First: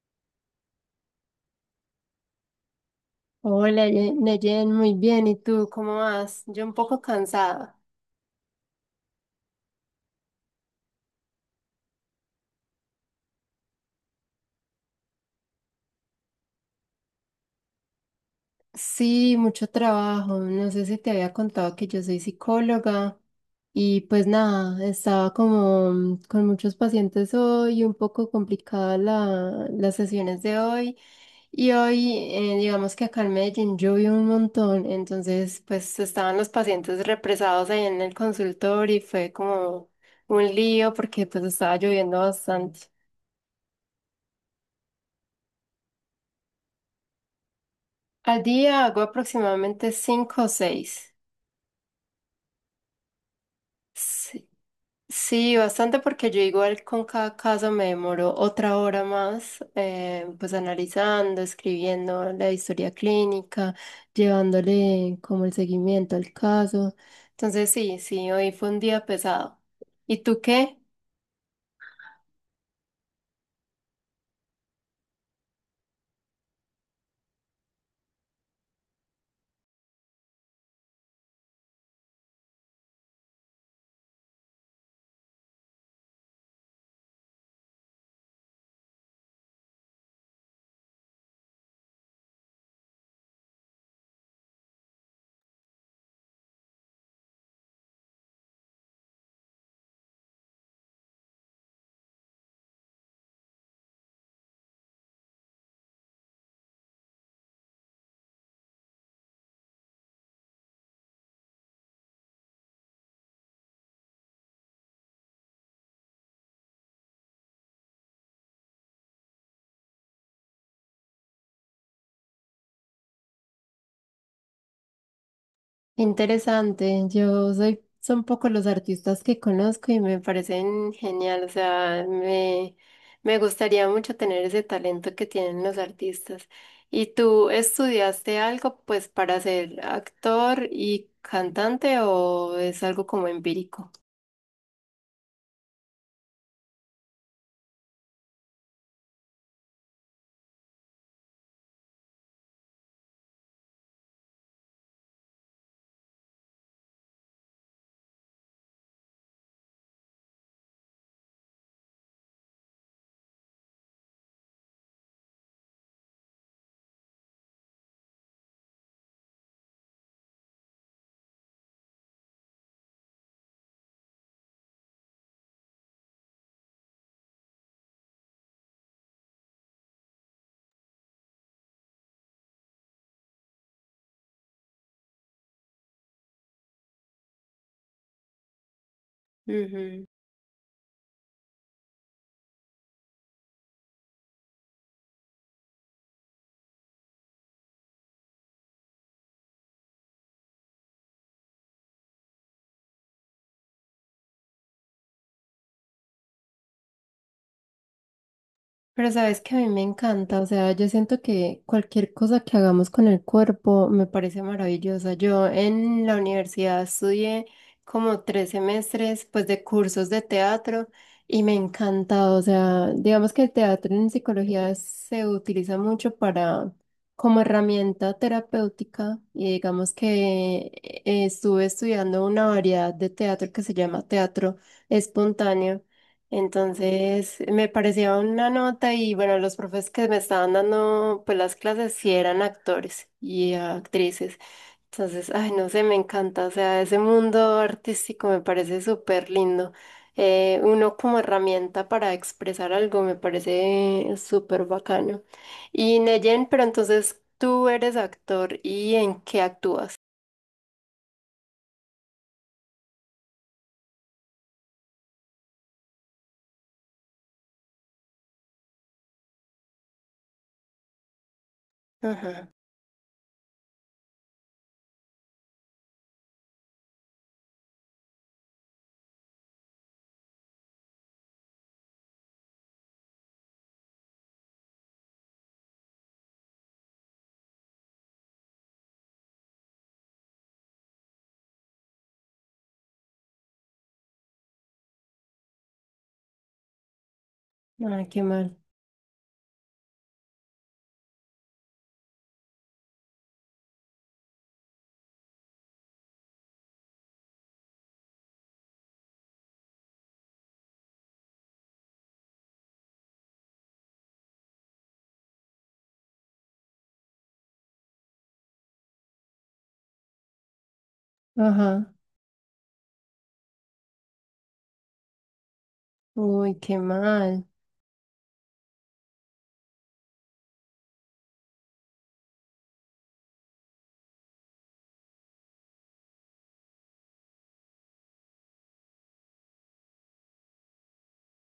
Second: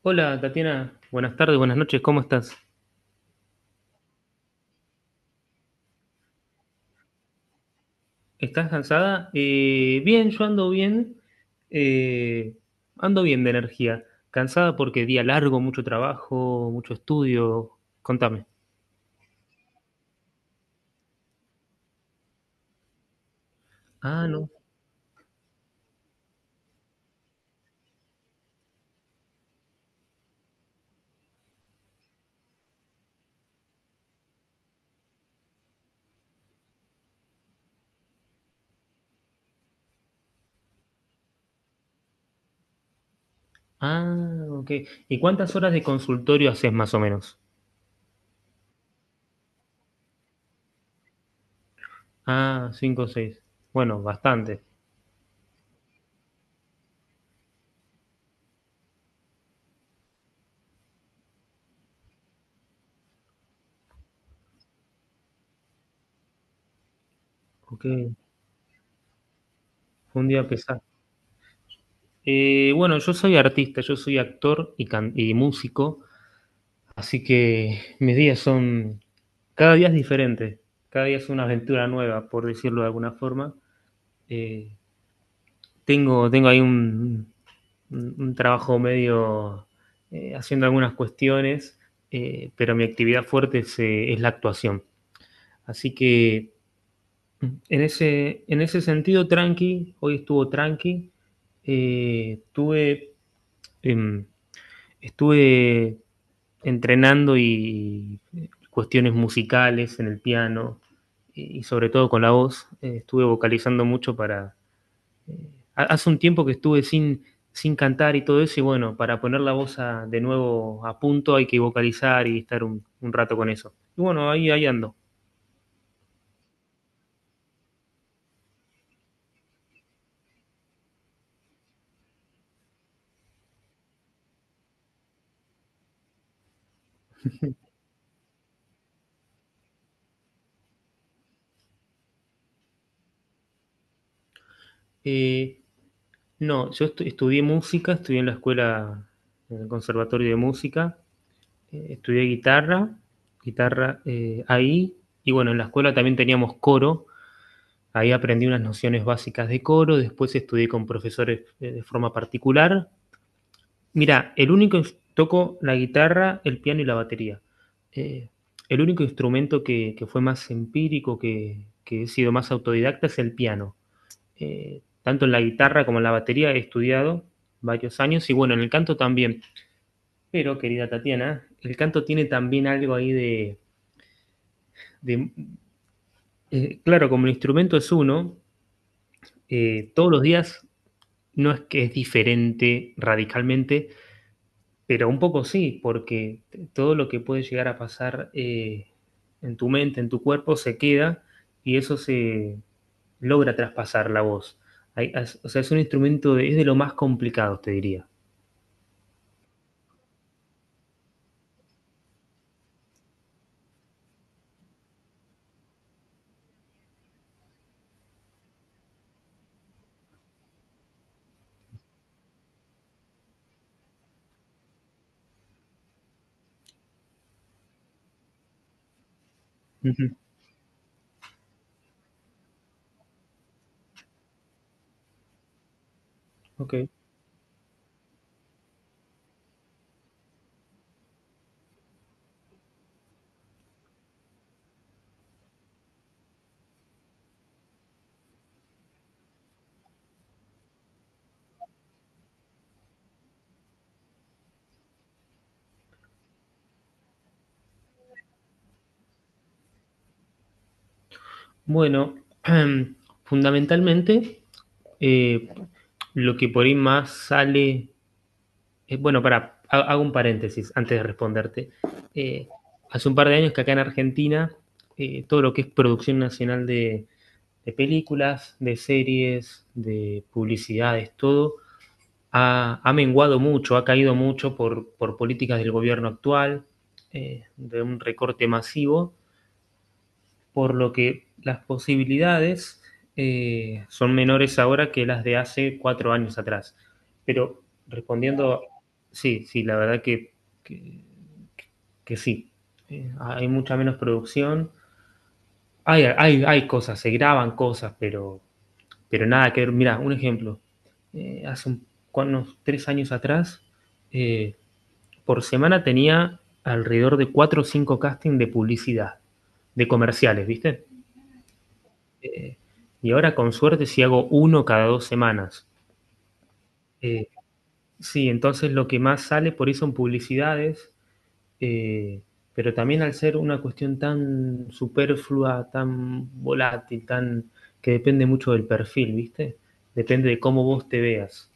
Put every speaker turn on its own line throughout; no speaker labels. Hola, Tatiana, buenas tardes, buenas noches, ¿cómo estás?
Hola, Neyen, muy bien. ¿Y tú cómo vas? Yo un poco cansada.
¿Estás cansada? Bien, yo eh, ando bien de energía. Cansada porque día largo, mucho trabajo, mucho estudio. Contame.
Sí, mucho trabajo. No sé si te había contado que yo soy psicóloga y pues
Ah, no.
nada, estaba como con muchos pacientes hoy, un poco complicada las sesiones de hoy. Y hoy, digamos que acá en Medellín llovió un montón, entonces pues estaban los pacientes represados ahí en el consultorio y fue como un lío porque pues estaba lloviendo bastante.
Ah, ok. ¿Y cuántas horas de consultorio haces más o menos?
Al día hago aproximadamente cinco o seis.
Ah, cinco o seis. Bueno,
Sí,
bastante.
sí, bastante porque yo igual con cada caso me demoro otra hora más, pues analizando, escribiendo la historia clínica, llevándole como el seguimiento al caso. Entonces
Ok,
sí, sí, hoy fue un día pesado. ¿Y
un
tú
día
qué?
pesado. Bueno, yo soy artista, yo soy actor y músico. Así que mis días son, cada día es diferente, cada día es una aventura nueva, por decirlo de alguna forma. Eh, tengo ahí un trabajo medio haciendo algunas cuestiones, pero mi actividad fuerte es la actuación. Así que en ese sentido, tranqui, hoy estuvo tranqui. Eh, tuve, em, estuve entrenando y cuestiones musicales en el piano y, sobre todo, con la voz. Estuve vocalizando mucho para... eh, hace un tiempo que estuve sin cantar y todo eso, y bueno, para poner la voz de nuevo a punto hay que vocalizar y estar un rato con eso. Y bueno, ahí ando.
Interesante, yo soy, son pocos los artistas que conozco y me parecen genial, o sea, me gustaría mucho tener ese talento que tienen los artistas. ¿Y tú estudiaste algo pues para ser actor y cantante o es algo como empírico?
Eh, no, yo estudié música, estudié en la escuela, en el conservatorio de música, estudié guitarra, ahí, y bueno, en la escuela también teníamos coro. Ahí aprendí unas nociones básicas de coro, después estudié con profesores de forma particular. Mira, el único toco la guitarra, el piano y la batería. Eh, el único instrumento que fue más empírico, que he sido más autodidacta, es el piano. Tanto en la guitarra como en la batería he estudiado varios años, y bueno, en el canto también. Pero, querida Tatiana, el canto tiene también algo ahí de... de- claro, como el instrumento es uno, todos los días no es que es diferente radicalmente, pero un poco sí, porque todo lo que puede llegar a pasar en tu mente, en tu cuerpo, se queda y eso se logra traspasar la voz. O sea, es un instrumento, de, es de lo más complicado, te diría.
Pero sabes que a mí me encanta, o sea, yo siento que cualquier cosa que hagamos con el cuerpo me parece maravillosa. Yo en la universidad estudié como tres semestres, pues, de cursos de teatro y me encanta, o sea, digamos que el teatro en psicología se utiliza mucho para como herramienta terapéutica y digamos
Ujú.
que estuve estudiando una variedad de teatro que se llama teatro espontáneo.
Ok.
Entonces me parecía una nota y bueno, los profes que me estaban dando pues las clases sí eran actores y actrices. Entonces, ay, no sé, me encanta, o sea, ese mundo artístico me parece súper lindo. Uno como herramienta para expresar algo me parece súper bacano. Y Neyen, pero entonces tú eres actor y ¿en qué actúas?
Bueno, fundamentalmente, eh, lo que por ahí más sale bueno, para, hago un paréntesis antes de responderte.
Ajá.
Eh, hace un par de años que acá en Argentina, todo lo que es producción nacional de películas, de series, de publicidades, todo, menguado mucho, ha caído mucho por políticas del gobierno actual, de un recorte masivo, por lo que las posibilidades son menores ahora que las de hace cuatro años atrás. Pero
Ay, qué mal.
respondiendo, sí, sí, la verdad que, que sí. Hay mucha menos producción. Hay hay cosas, se graban cosas, pero nada que ver. Mira, un ejemplo. Eh, hace un, unos tres años atrás, eh, por semana tenía alrededor de cuatro o cinco castings de publicidad, de comerciales, ¿viste?
Ajá.
Eh, y ahora con suerte si hago uno cada dos semanas.
Uy, qué
Eh,
mal.
sí, entonces lo que más sale por eso en publicidades, eh, pero también al ser una cuestión tan superflua, tan volátil, tan que depende mucho del perfil, ¿viste? Depende de cómo vos te veas.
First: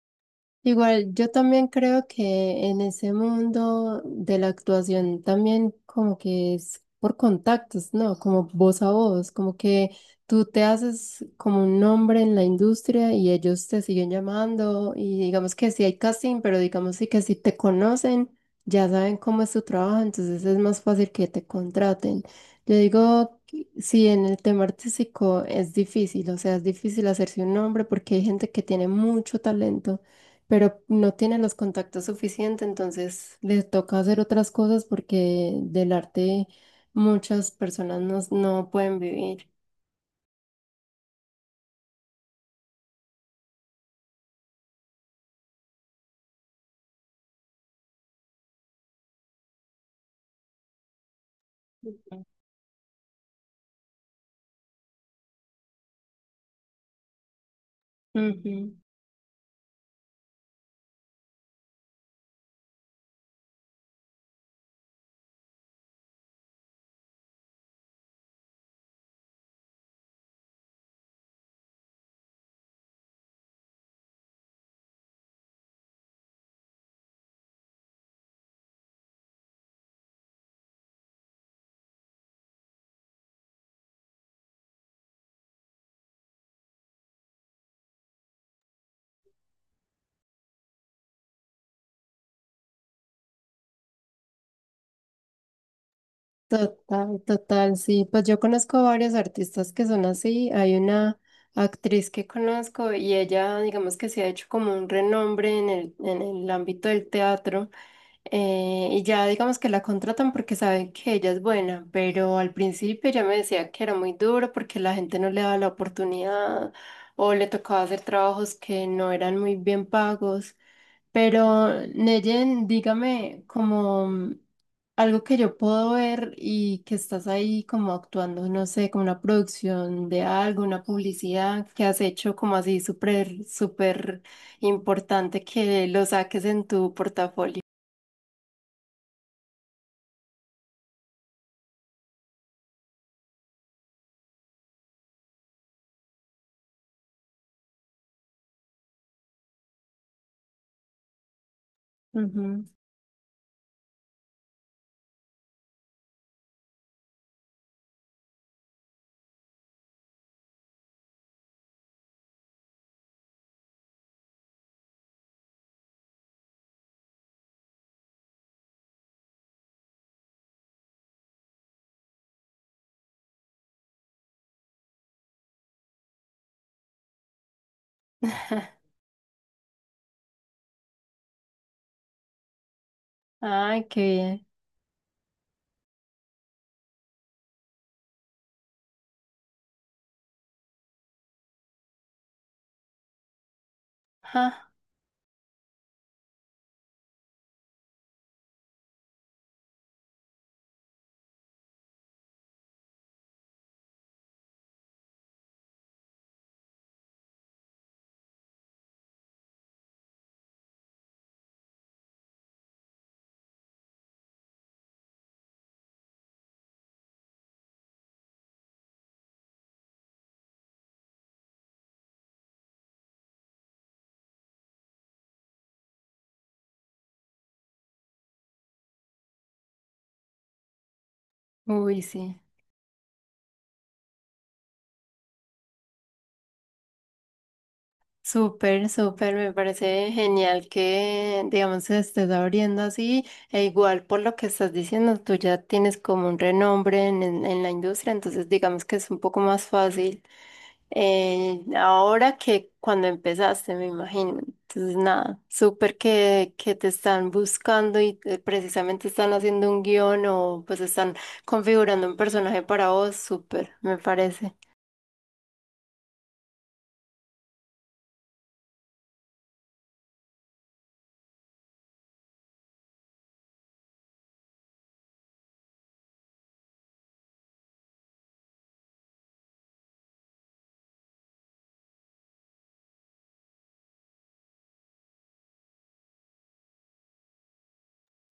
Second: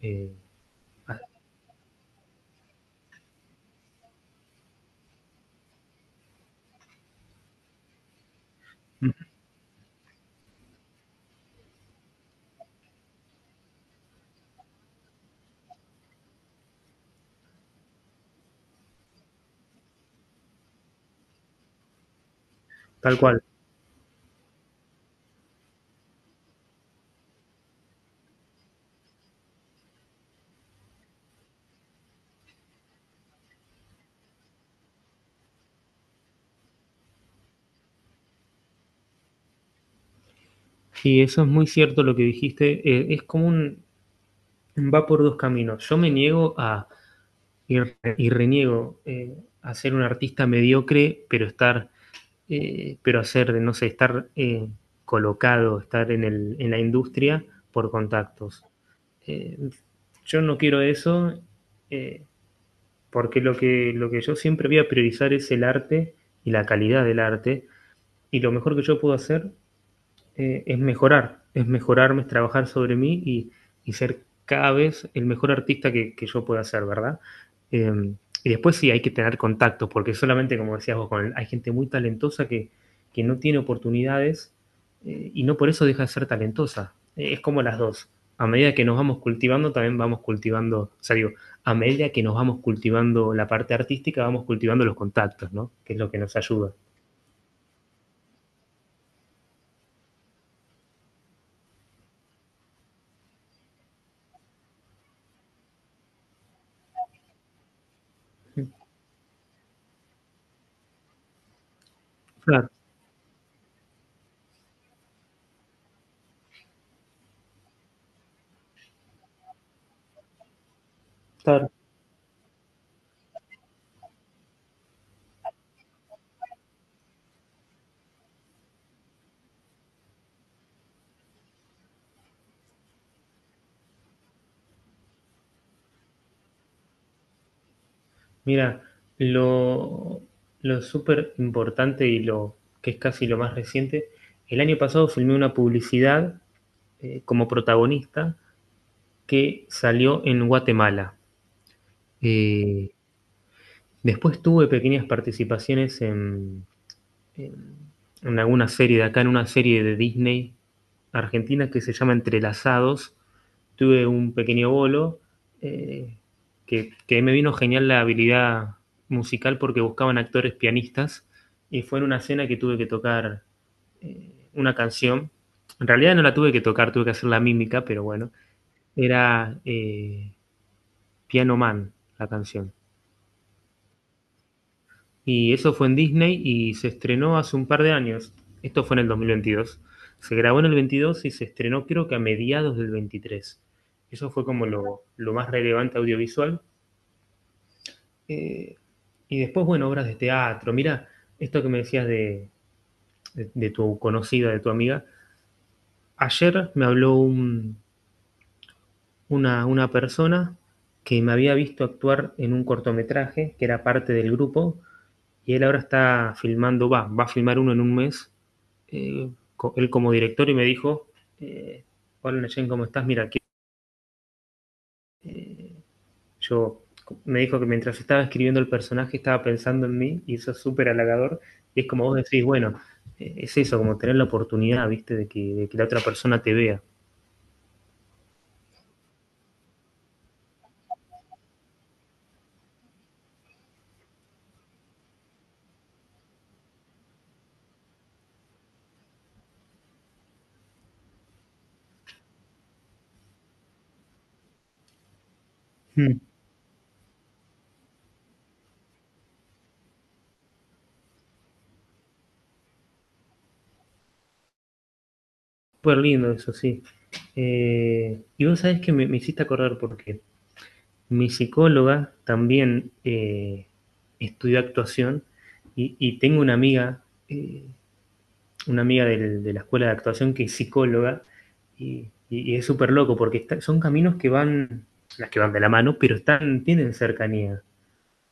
Eh,
Igual,
ah,
yo también creo que en ese mundo de la actuación también como que es por contactos, ¿no? Como voz a voz, como que tú te haces como un nombre en la industria y ellos te siguen llamando y digamos que sí hay casting, pero digamos sí que si te conocen, ya saben cómo es tu trabajo, entonces es más fácil que te contraten. Yo
tal
digo,
cual.
que sí, en el tema artístico es difícil, o sea, es difícil hacerse un nombre porque hay gente que tiene mucho talento pero no tiene los contactos suficientes, entonces le toca hacer otras cosas porque del arte muchas personas no pueden vivir.
Y eso es muy cierto lo que dijiste. Es como un... va por dos caminos. Yo me niego a... y reniego a ser un artista mediocre, pero estar pero hacer, no sé, estar colocado, estar en la industria por contactos.
Ujú.
Eh, yo no quiero eso eh, porque lo que yo siempre voy a priorizar es el arte y la calidad del arte, y lo mejor que yo puedo hacer es mejorar, es mejorarme, es trabajar sobre mí y ser cada vez el mejor artista que yo pueda ser, ¿verdad? Eh, y después sí hay que tener contactos, porque solamente, como decías vos, con el, hay gente muy talentosa que no tiene oportunidades y no por eso deja de ser talentosa. Es como las dos. A medida que nos vamos cultivando, también vamos cultivando, o sea, digo, a medida que nos vamos cultivando la parte artística, vamos cultivando los contactos, ¿no? Que es lo que nos ayuda.
Total, total, sí. Pues yo conozco varios artistas que son así. Hay una actriz que conozco y ella, digamos que se ha hecho como un renombre en en el ámbito del teatro. Y ya digamos que la contratan porque saben que ella es buena, pero al
Claro,
principio ella me decía que era muy duro porque la gente no le daba la oportunidad o le tocaba hacer trabajos que no eran muy bien pagos. Pero,
claro.
Neyen, dígame, como... Algo que yo puedo ver y que estás ahí como actuando, no sé, como una producción de algo, una publicidad que has hecho como así súper, súper importante que lo saques en tu portafolio.
Mira, lo, lo súper importante y lo que es casi lo más reciente, el año pasado filmé una publicidad como protagonista que salió en Guatemala.
Ujú.
Eh, después tuve pequeñas participaciones en, en alguna serie de acá, en una serie de Disney argentina que se llama Entrelazados. Tuve un pequeño bolo eh, que me vino genial la habilidad musical porque buscaban actores pianistas y fue en una escena que tuve que tocar una canción. En realidad no la tuve que tocar, tuve que hacer la mímica, pero bueno, era Piano Man la canción.
Ay, qué bien.
Y eso fue en Disney y se estrenó hace un par de años. Esto fue en el 2022. Se grabó en el 22 y se estrenó creo que a mediados del 23. Eso fue como
Ja,
lo más relevante audiovisual. Eh, y después, bueno, obras de teatro. Mira, esto que me decías tu conocida, de tu amiga. Ayer me habló una persona que me había visto actuar en un cortometraje que era parte del grupo, y él ahora está filmando, va a filmar uno en un mes eh, él como director, y me dijo, eh, hola Neyen, ¿cómo estás? Mira, que, eh, yo me dijo que mientras estaba escribiendo el personaje estaba pensando en mí, y eso es súper halagador. Y es
uy,
como vos
sí.
decís, bueno, es eso, como tener la oportunidad, viste, de que la otra persona te vea.
Súper, súper, me parece genial que, digamos, se estés abriendo así, e igual por lo que estás diciendo, tú ya tienes como un renombre en, en la industria, entonces digamos que es un poco más fácil ahora que cuando empezaste, me imagino. Entonces, nada, súper
Mm.
que te están buscando y precisamente están haciendo un guión o pues están configurando un personaje para vos, súper, me parece.
Súper lindo eso, sí. Y vos sabés que me hiciste acordar porque mi psicóloga también estudió actuación y tengo una amiga de la escuela de actuación que es psicóloga y es súper loco porque son caminos que van, las que van de la mano, pero están, tienen cercanía.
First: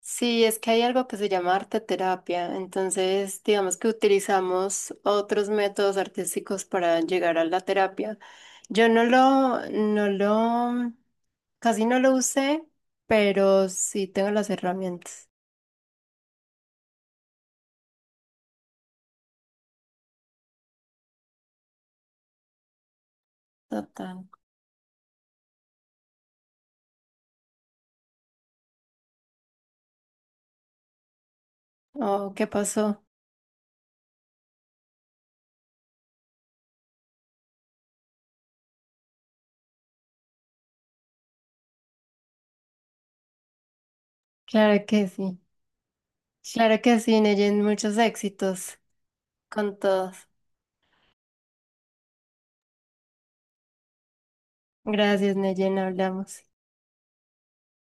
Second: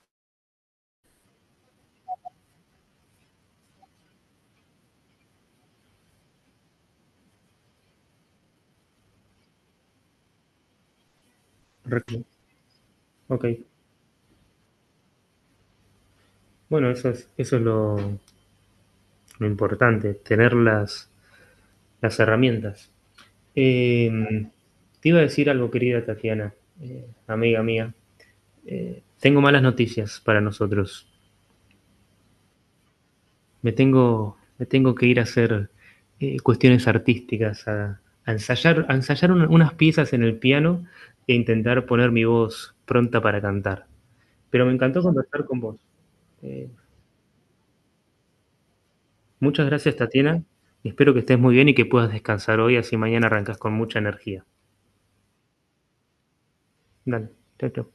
Sí, es que hay algo que se llama arte terapia, entonces digamos que utilizamos otros métodos artísticos para llegar a la terapia. Yo no no casi no lo usé,
Ok,
pero sí tengo las herramientas.
bueno, eso es lo importante, tener las herramientas. Eh,
Total.
te iba a decir algo, querida Tatiana, amiga mía. Tengo malas noticias para nosotros.
Oh, ¿qué pasó?
Me tengo que ir a hacer cuestiones artísticas, a ensayar unas piezas en el piano e intentar poner mi voz pronta para cantar. Pero me
Claro
encantó
que sí.
conversar con vos. Eh,
Claro que sí, Neyen, muchos éxitos
muchas
con
gracias,
todos.
Tatiana. Espero que estés muy bien y que puedas descansar hoy, así mañana arrancas con mucha energía.
Gracias, Neyen, hablamos.
Dale, chao, chao.